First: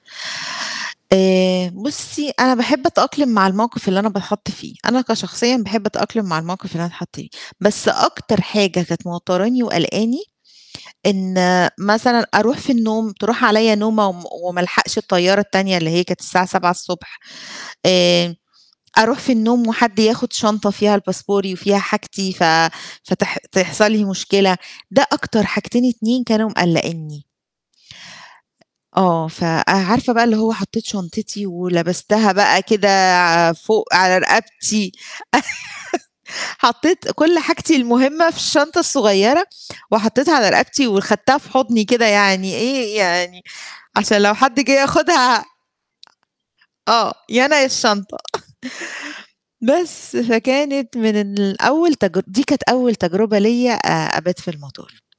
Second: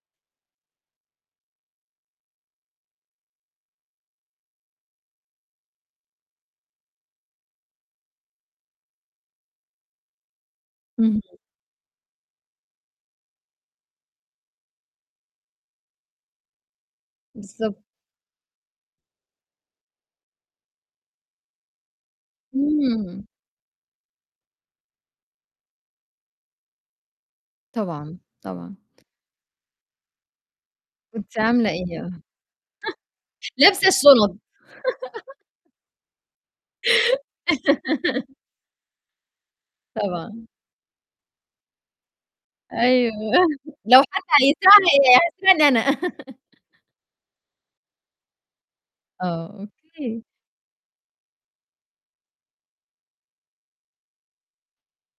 آآ بُصّي، أنا باحب أتأقلِم مع الموقِف اللي أنا باتحَط فيه، أنا كشخصيًا باحب أتأقلِم مع الموقِف اللي أنا أتحَط فيه، بس أكتر حاجة كانت موتّراني وقَلقاني اهم. إن مثلًا أروح في النوم، تروح عليّا نومة وم وما ألحَقش الطيّارة التانية اللي هي كانت الساعة 7:00 ص بالضب آآ أروح في النوم وحد ياخُد شنطة فيها ال باسبوري وفيها حاجتي ف إمم. فتح تحصل لي مشكلة. ده أكتر حاجتين 2 كانوا مقلّقينّي. طبعًا، طبعًا. آه، فأه عارفة بقى اللي هو حطّيت كنتِ شنطتي عاملة إيه بقى؟ ولبستها بقى كده لابسه فوق على الشُنط رقبتي، حطّيت كل حاجتي المُهمّة في الشنطة الصغيّرة وحطّيتها طبعًا. على رقبتي وخدتها في حُضني كده يعني إيه، أيوه، يعني لو عشان لو حتى حد جِه هيسرقها ي ياخُدها هيسرقني أنا. آه، يا أنا يا الشنطة. آه، بس أوكي. فكانت من أن الأول تجر دي كانت أول تجربة ليّا أ أبات في المطار.